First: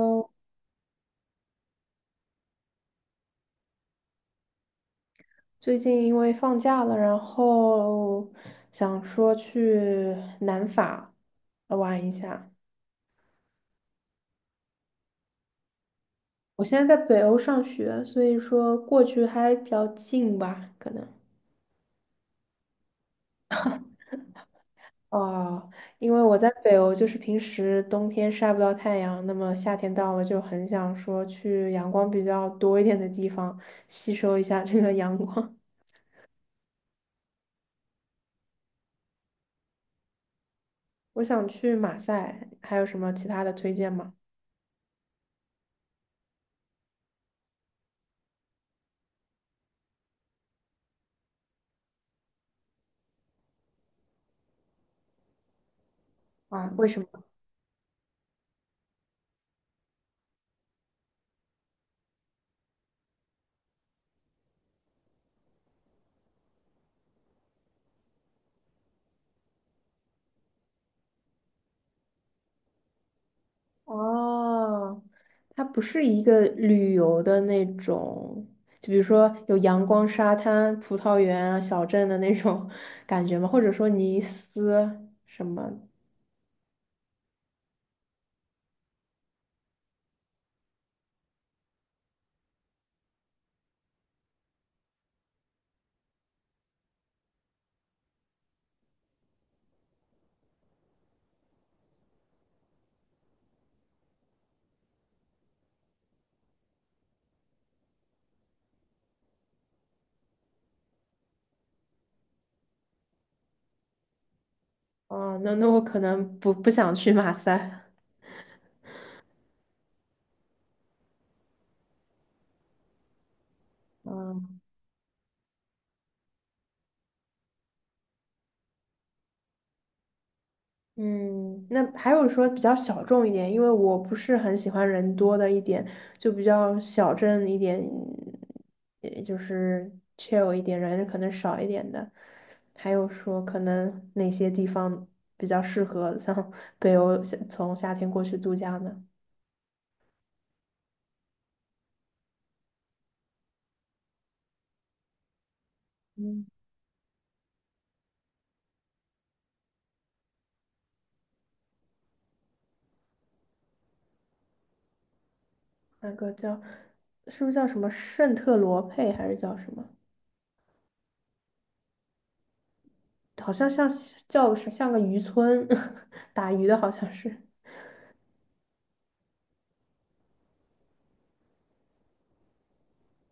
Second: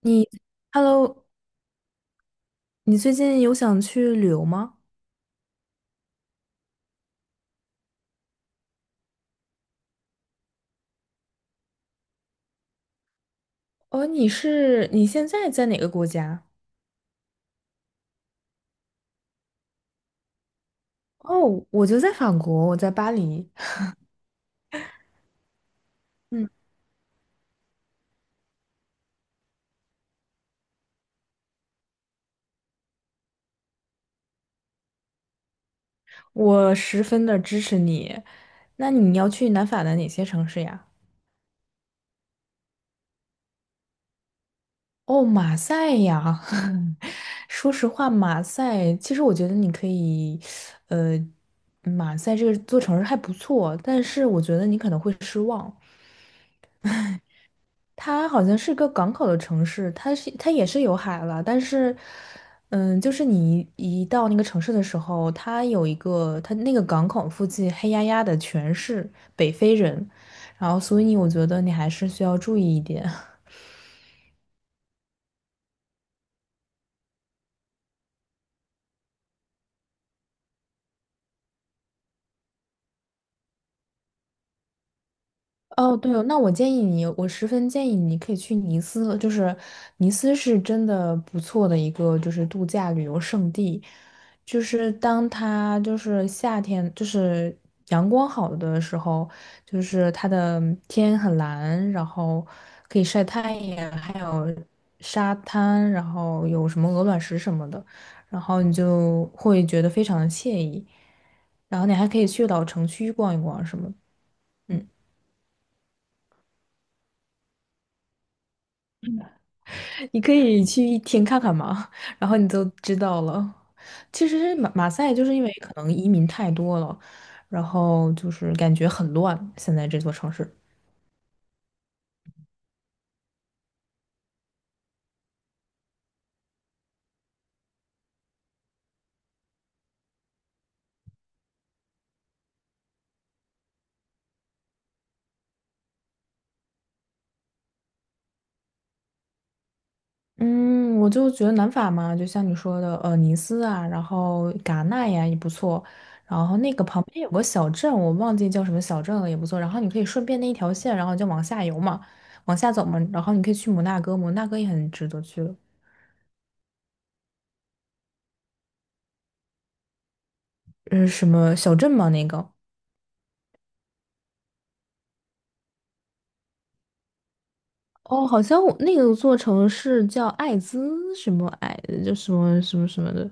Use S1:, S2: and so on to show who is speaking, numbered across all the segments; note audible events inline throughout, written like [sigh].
S1: 你 ，Hello，你最近有想去旅游吗？
S2: 最近因为放假了，然后想说去南法玩一下。
S1: 哦，你是你现在在哪个国家？
S2: 我现在在北欧上学，所以说过去还比较近吧，可能。
S1: 哦，我就在法国，我在巴黎。
S2: 哦，因为我
S1: 嗯，
S2: 在北欧，就是平时冬天晒不到太阳，那么夏天到了就很想说去阳光比较多一点的地方，吸收一下这个阳光。
S1: 我十分的支持你。那你要去南法的哪些城市呀？
S2: [laughs] 我想去马赛，还有什么其他的推荐吗？
S1: 哦，马赛呀。[laughs] 说实话，马赛，其实我觉得你可以，呃，马赛这个座城市还不错，但是我觉得你可能会失望。
S2: 啊，为什么？
S1: 它好像是个港口的城市，它是它也是有海了，但是，嗯，就是你一到那个城市的时候，它有一个它那个港口附近黑压压的全是北非人，然后所以我觉得你还是需要注意一点。[laughs]
S2: 哦，它不是一个旅游的那种，就比如说有阳光、沙滩、葡萄园啊、小镇的那种 [laughs] 感觉吗？或者说尼斯什么？
S1: 哦，对哦，那我建议你，我十分建议你可以去尼斯，就是尼斯是真的不错的一个就是度假旅游胜地，就是当它就是夏天就是阳光好的时候，就是它的天很蓝，然后可以晒太阳，还有沙滩，然后有什么鹅卵石什么的，然后你就会觉得非常的惬意，然后你还可以去老城区逛一逛什么的。嗯，
S2: 哦，那那我可能不想去马赛。
S1: 你可以去一天看看嘛，然后你就知道了。其实马赛就是因为可能移民太多了，然后就是感觉很乱，现在这座城市。
S2: 嗯，那还有说比较小众一点，因为我不是很喜欢人多的一点，就比较小镇一点，也就是 chill 一点，人可能少一点的。还有说可能哪些地方比较适合 [laughs] 像北欧夏从夏天过去度假呢？
S1: 嗯，我就觉得南法嘛，就像你说的，尼斯啊，然后戛纳呀也不错，
S2: 嗯，
S1: 然后那个旁边有个小镇，我忘记叫什么小镇了，也不错。然后你可以顺便那一条线，然后就往下游嘛，往下走嘛，然后你可以去摩纳哥，摩纳哥也很值得去了。
S2: 那个叫是不是叫什么圣特罗佩还是叫什么？
S1: 嗯，什么小镇嘛那个。
S2: 好像像叫是像个渔村，[laughs] 打鱼的好像是。
S1: 哦，好像我那个座城市叫艾滋什么艾，就什么什么什么的，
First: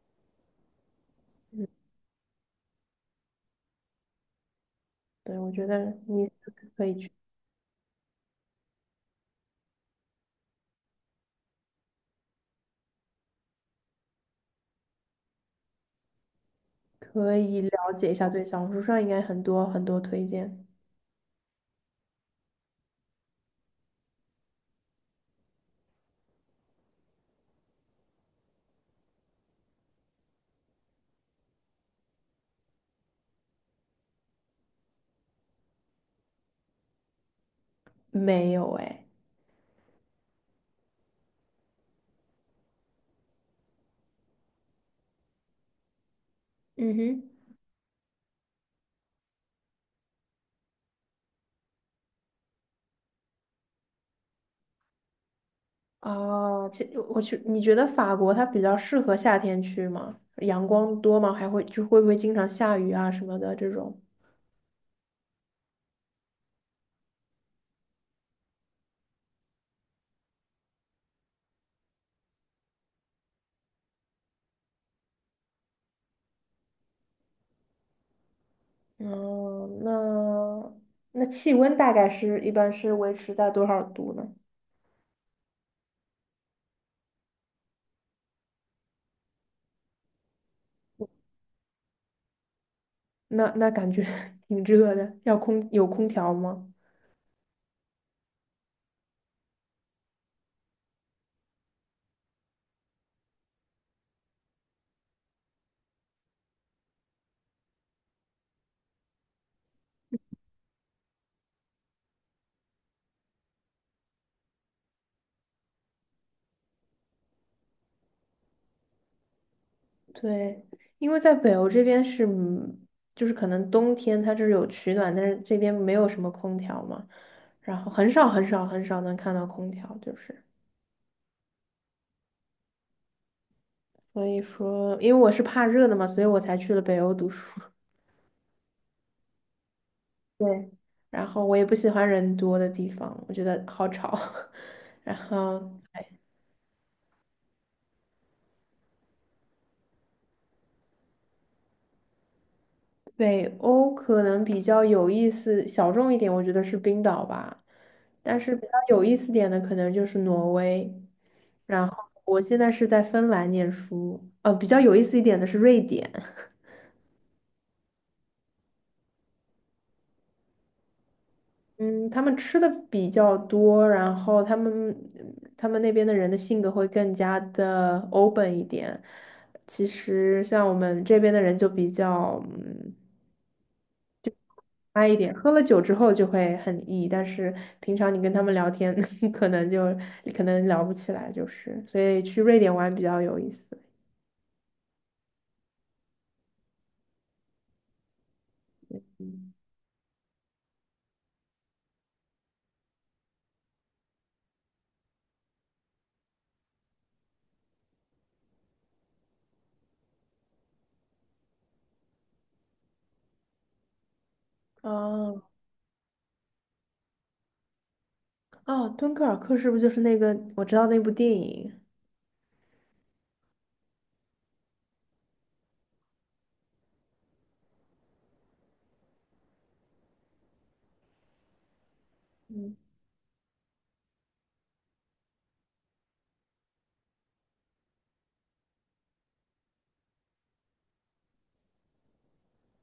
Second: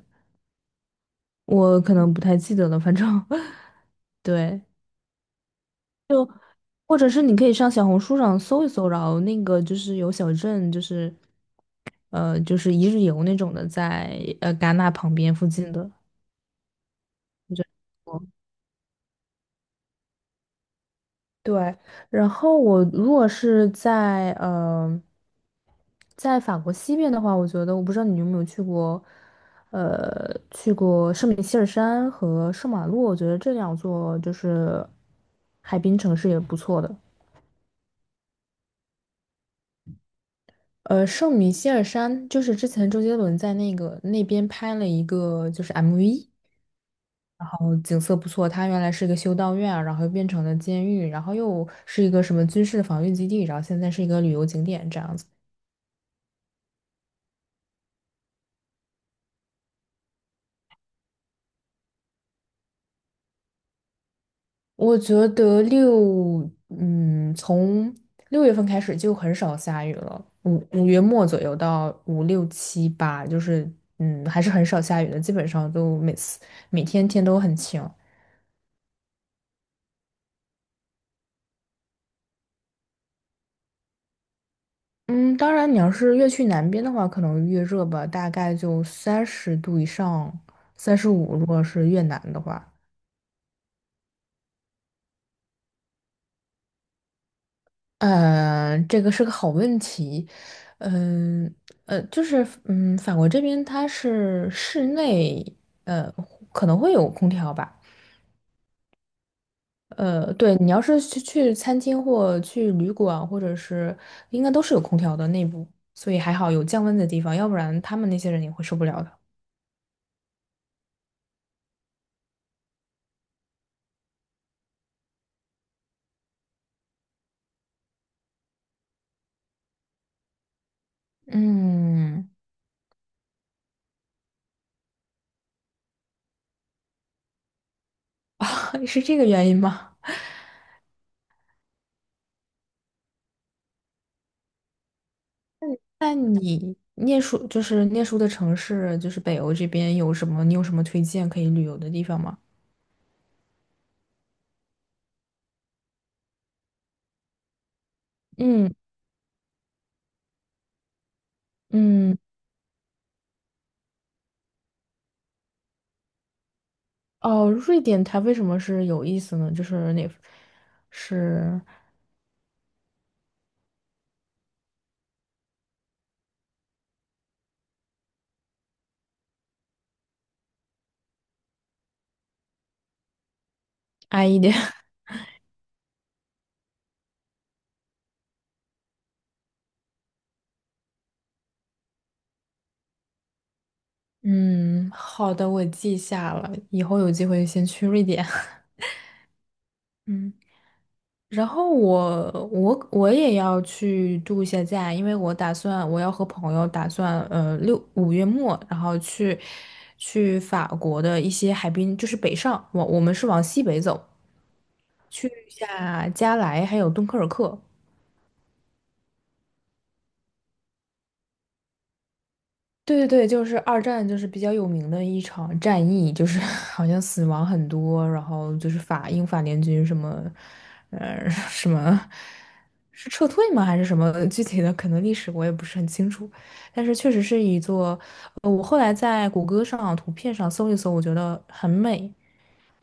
S1: 我可能不太记得了，反正 [laughs] 对，
S2: 对，我觉得
S1: 就
S2: 你。可以
S1: 或者
S2: 去。
S1: 是你可以上小红书上搜一搜，然后那个就是有小镇，就是就是一日游那种的在，戛纳旁边附近的，
S2: 可
S1: 我
S2: 以
S1: 觉
S2: 了解一
S1: 得。
S2: 下，对，小红书上应该很多很多推荐。
S1: 对，然后我如果是在在法国西边的话，我觉得我不知道你有没有去过，去过圣米歇尔山和圣马洛，我觉得这两座就是海滨城市也不错的。
S2: 没有哎，
S1: 圣米歇尔山就是之前周杰伦在那个那边拍了一个就是 MV，
S2: 嗯哼，
S1: 然后景色不错。它原来是一个修道院，然后又变成了监狱，然后又是一个什么军事防御基地，然后现在是一个旅游景点这样子。
S2: 哦，其我去，你觉得法国它比较适合夏天去吗？阳光多吗？还会就会不会经常下雨啊什么的这种？
S1: 我觉得六，嗯，从6月份开始就很少下雨了，五月末左右到5、6、7、8月，就是嗯，还是很少下雨的，基本上都每次每天天都很晴。
S2: 哦，那那气温大概是一般是维持在多少度呢？
S1: 嗯，当然你要是越去南边的话，可能越热吧，大概就30度以上，35，如果是越南的话。
S2: 那那感觉 [laughs] 挺热的，要空有空调吗？
S1: 这个是个好问题。嗯就是嗯，法国这边它是室内，呃，可能会有空调吧。对，你要是去餐厅或去旅馆，或者是应该都是有空调的内部，所以还好有降温的地方，要不然他们那些人也会受不了的。
S2: 对，因为在北欧这边是，嗯就是可能冬天它就是有取暖，但是这边没有什么空调嘛，然后很少很少很少能看到空调，就是
S1: 嗯，
S2: 所以说，因为我是怕热的嘛，所以我才去了北欧读书。[laughs]
S1: [laughs] 是这个原因吗？
S2: 对，然后我也不喜欢人多的地方，我觉得好吵，[laughs] 然后。
S1: 那你念书就是念书的城市，就是北欧这边有什么？你有什么推荐可以旅游的地方吗？
S2: 北欧可能比较有意思、小众一点，我觉得是冰岛吧。但是比较
S1: 嗯
S2: 有意思点的，可能就是挪威。然后
S1: 嗯。
S2: 我现在是在芬兰念书，比较有意思一点的是瑞典。
S1: 哦，瑞典它为什么是有意思呢？就是哪是
S2: 嗯，他们吃的比较多，然后他们那边的人的性格会更加的 open 一点。其实像我们这边的人就比较嗯
S1: 安逸点？[laughs]
S2: 差一点，喝了酒之后就会很 E,但是平常你跟他们聊天，[laughs] 可能就可能聊不起来，就是，所以去瑞典玩比较有意思。
S1: 嗯，好的，我记下了，以后有机会先去瑞典。
S2: 嗯
S1: [laughs] 嗯，然后我也要去度一下假，因为我打算我要和朋友打算六五月末，然后去去法国的一些海滨，就是北上，我们是往西北走，
S2: 哦，
S1: 下加莱还有敦刻尔克。
S2: 哦，敦刻尔克是不是就是那个我知道那部电影？
S1: 对对对，就是二战，就是比较有名的一场战役，就是 [laughs] 好像死亡很多，然后就是法英法联军什么，[laughs] 什么
S2: 嗯，
S1: 是撤退吗？还是什么具体的？可能历史我也不是很清楚，但是确实是一座，我后来在谷歌上图片上搜一搜，我觉得很美，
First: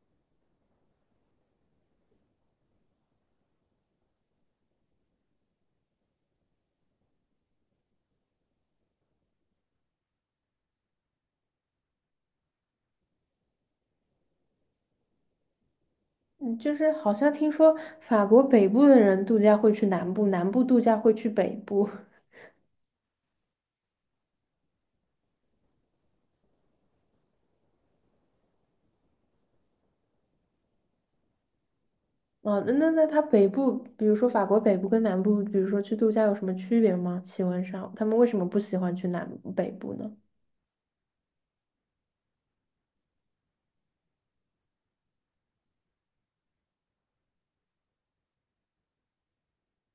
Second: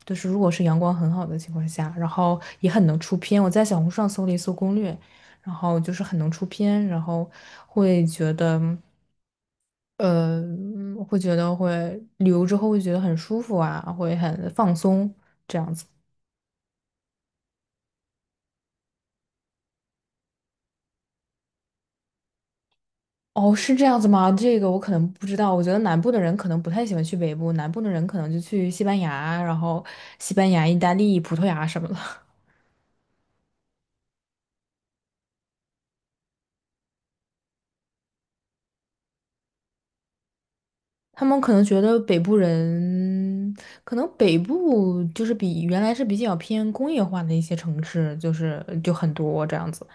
S1: 就是如果是阳光很好的情况下，然后也很能出片。我在小红书上搜了一搜攻略，然后就是很能出片，然后会觉得，呃，会觉得会旅游之后会觉得很舒服啊，会很放松。
S2: 嗯，就是好像听说法国北部的人度假会去南部，南部度假会去北部。
S1: 哦，是这样子吗？这个我可能不知道。我觉得南部的人可能不太喜欢去北部，南部的人可能就去西班牙，然后西班牙、意大利、葡萄牙什么的。
S2: 哦，那那那它北部，比如说法国北部跟南部，比如说去度假有什么区别吗？气温上，他们为什么不喜欢去南北部呢？
S1: 他们可能觉得北部人，可能北部就是比原来是比较偏工业化的一些城市，就是就很多这样子，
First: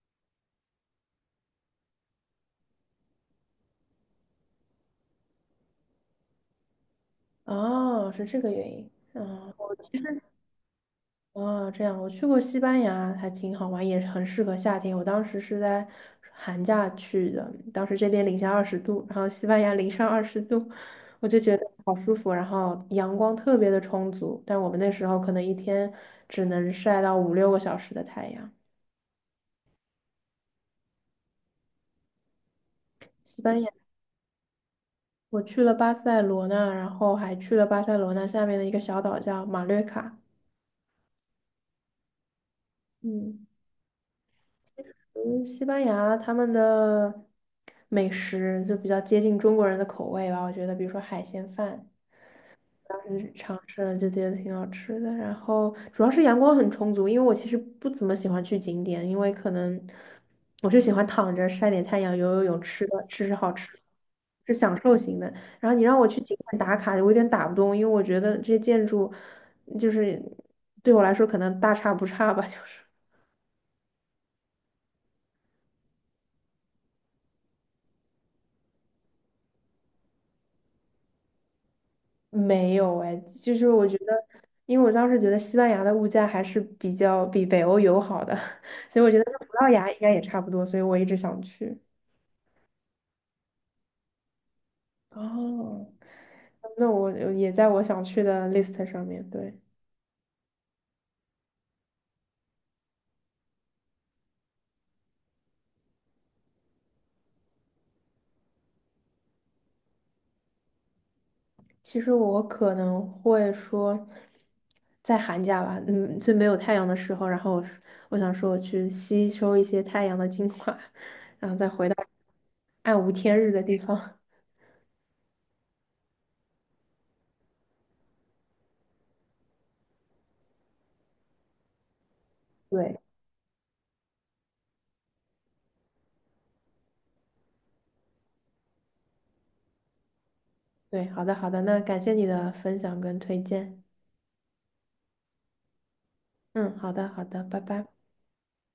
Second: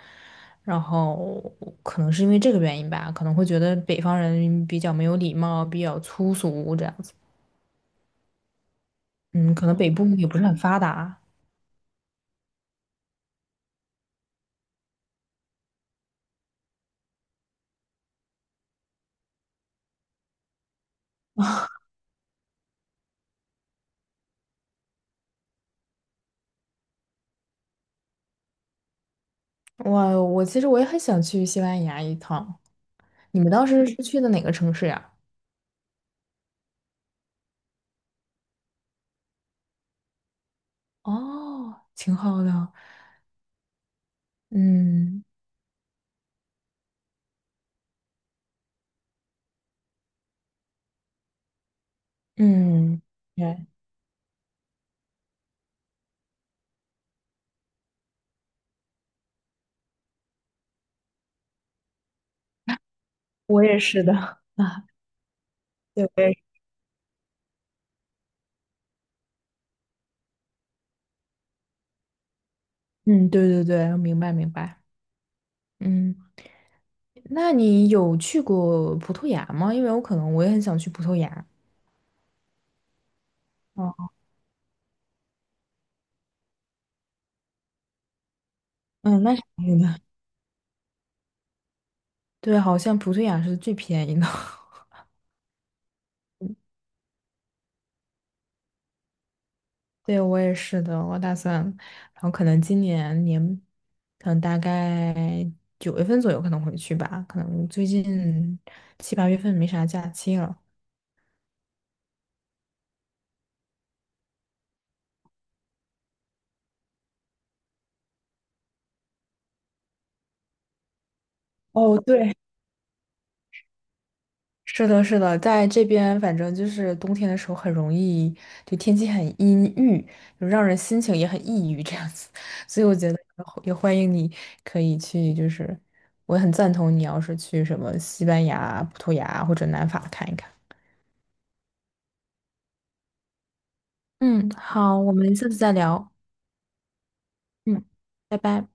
S1: 然后可能是因为这个原因吧，可能会觉得北方人比较没有礼貌，比较粗俗这样子。
S2: 哦，是这个原因。嗯，
S1: 嗯，可
S2: 我
S1: 能北
S2: 其
S1: 部
S2: 实
S1: 也不是很发达。
S2: 哦，这样我去过西班牙，还挺好玩，也很适合夏天。我当时是在寒假去的，当时这边零下20度，然后西班牙零上20度，我就觉得好舒服，然后阳光特别的充足。但我们那时候可能一天只能晒到五六个小时的太阳。
S1: 我其实我也很想去西班牙一趟。你
S2: 西
S1: 们
S2: 班
S1: 当
S2: 牙，
S1: 时是去的哪个城市呀？
S2: 我去了巴塞罗那，然后还去了巴塞罗那下面的一个小岛叫马略卡。
S1: 哦，挺好的。
S2: 嗯。
S1: 嗯
S2: 嗯，西班牙他们的美食就比较接近中国人的口味吧，我觉得，比如说海鲜饭，当
S1: 嗯，
S2: 时尝
S1: 对，
S2: 试了就觉得挺好吃的。然后主要是阳光很充足，因为我其实不怎么喜欢去景点，因为可能我就喜欢躺着晒点太阳、游游泳、吃的吃吃好
S1: 我
S2: 吃
S1: 也
S2: 的，
S1: 是的。[laughs]
S2: 是享
S1: 啊。
S2: 受型的。然后你让我去景
S1: 对，
S2: 点打卡，我有点打不动，因为我觉得这些建筑就是对我来说可能大差不差吧，[laughs] 就是。
S1: 嗯，对对对，明白明白。嗯，那你有去过葡萄牙吗？因为我可能我也很想去葡萄牙。
S2: 没有哎，就是我觉
S1: 哦，
S2: 得，因为我当时觉得西班牙的物价还是比较比北欧友好的，[laughs] 所以我觉
S1: 嗯，
S2: 得跟
S1: 那是
S2: 葡
S1: 肯
S2: 萄
S1: 定
S2: 牙应
S1: 的。
S2: 该也差不多，所以我一直想去。
S1: 对，好像葡萄牙是最便宜的。[laughs]
S2: 哦，那我也在我想去的 list 上面。对，
S1: 对，我也是的，我打算，然后可能今年年，可能大概9月份左右可能回去吧，可能最近7、8月份没啥假期了。
S2: 其实我可能会说，在寒假吧，嗯，最没有太阳的时候，然后我想说我去吸收一些太阳的精华，[laughs] 然后再回到
S1: 哦，对，
S2: 暗无天日的地方。
S1: 是的，是的，在这边反正就是冬天的时候很容易，就天气很阴郁，就让人心情也很抑郁这样子，[laughs]
S2: [laughs]
S1: 所以我
S2: 对。
S1: 觉得也欢迎你可以去，就是我很赞同你要是去什么西班牙、葡萄牙或者南法看一看。
S2: 对，好的好的，那感谢你的分享跟推荐。
S1: 嗯，好，我们下次再聊。
S2: 嗯，好的好的，拜
S1: 嗯，
S2: 拜。
S1: 拜拜。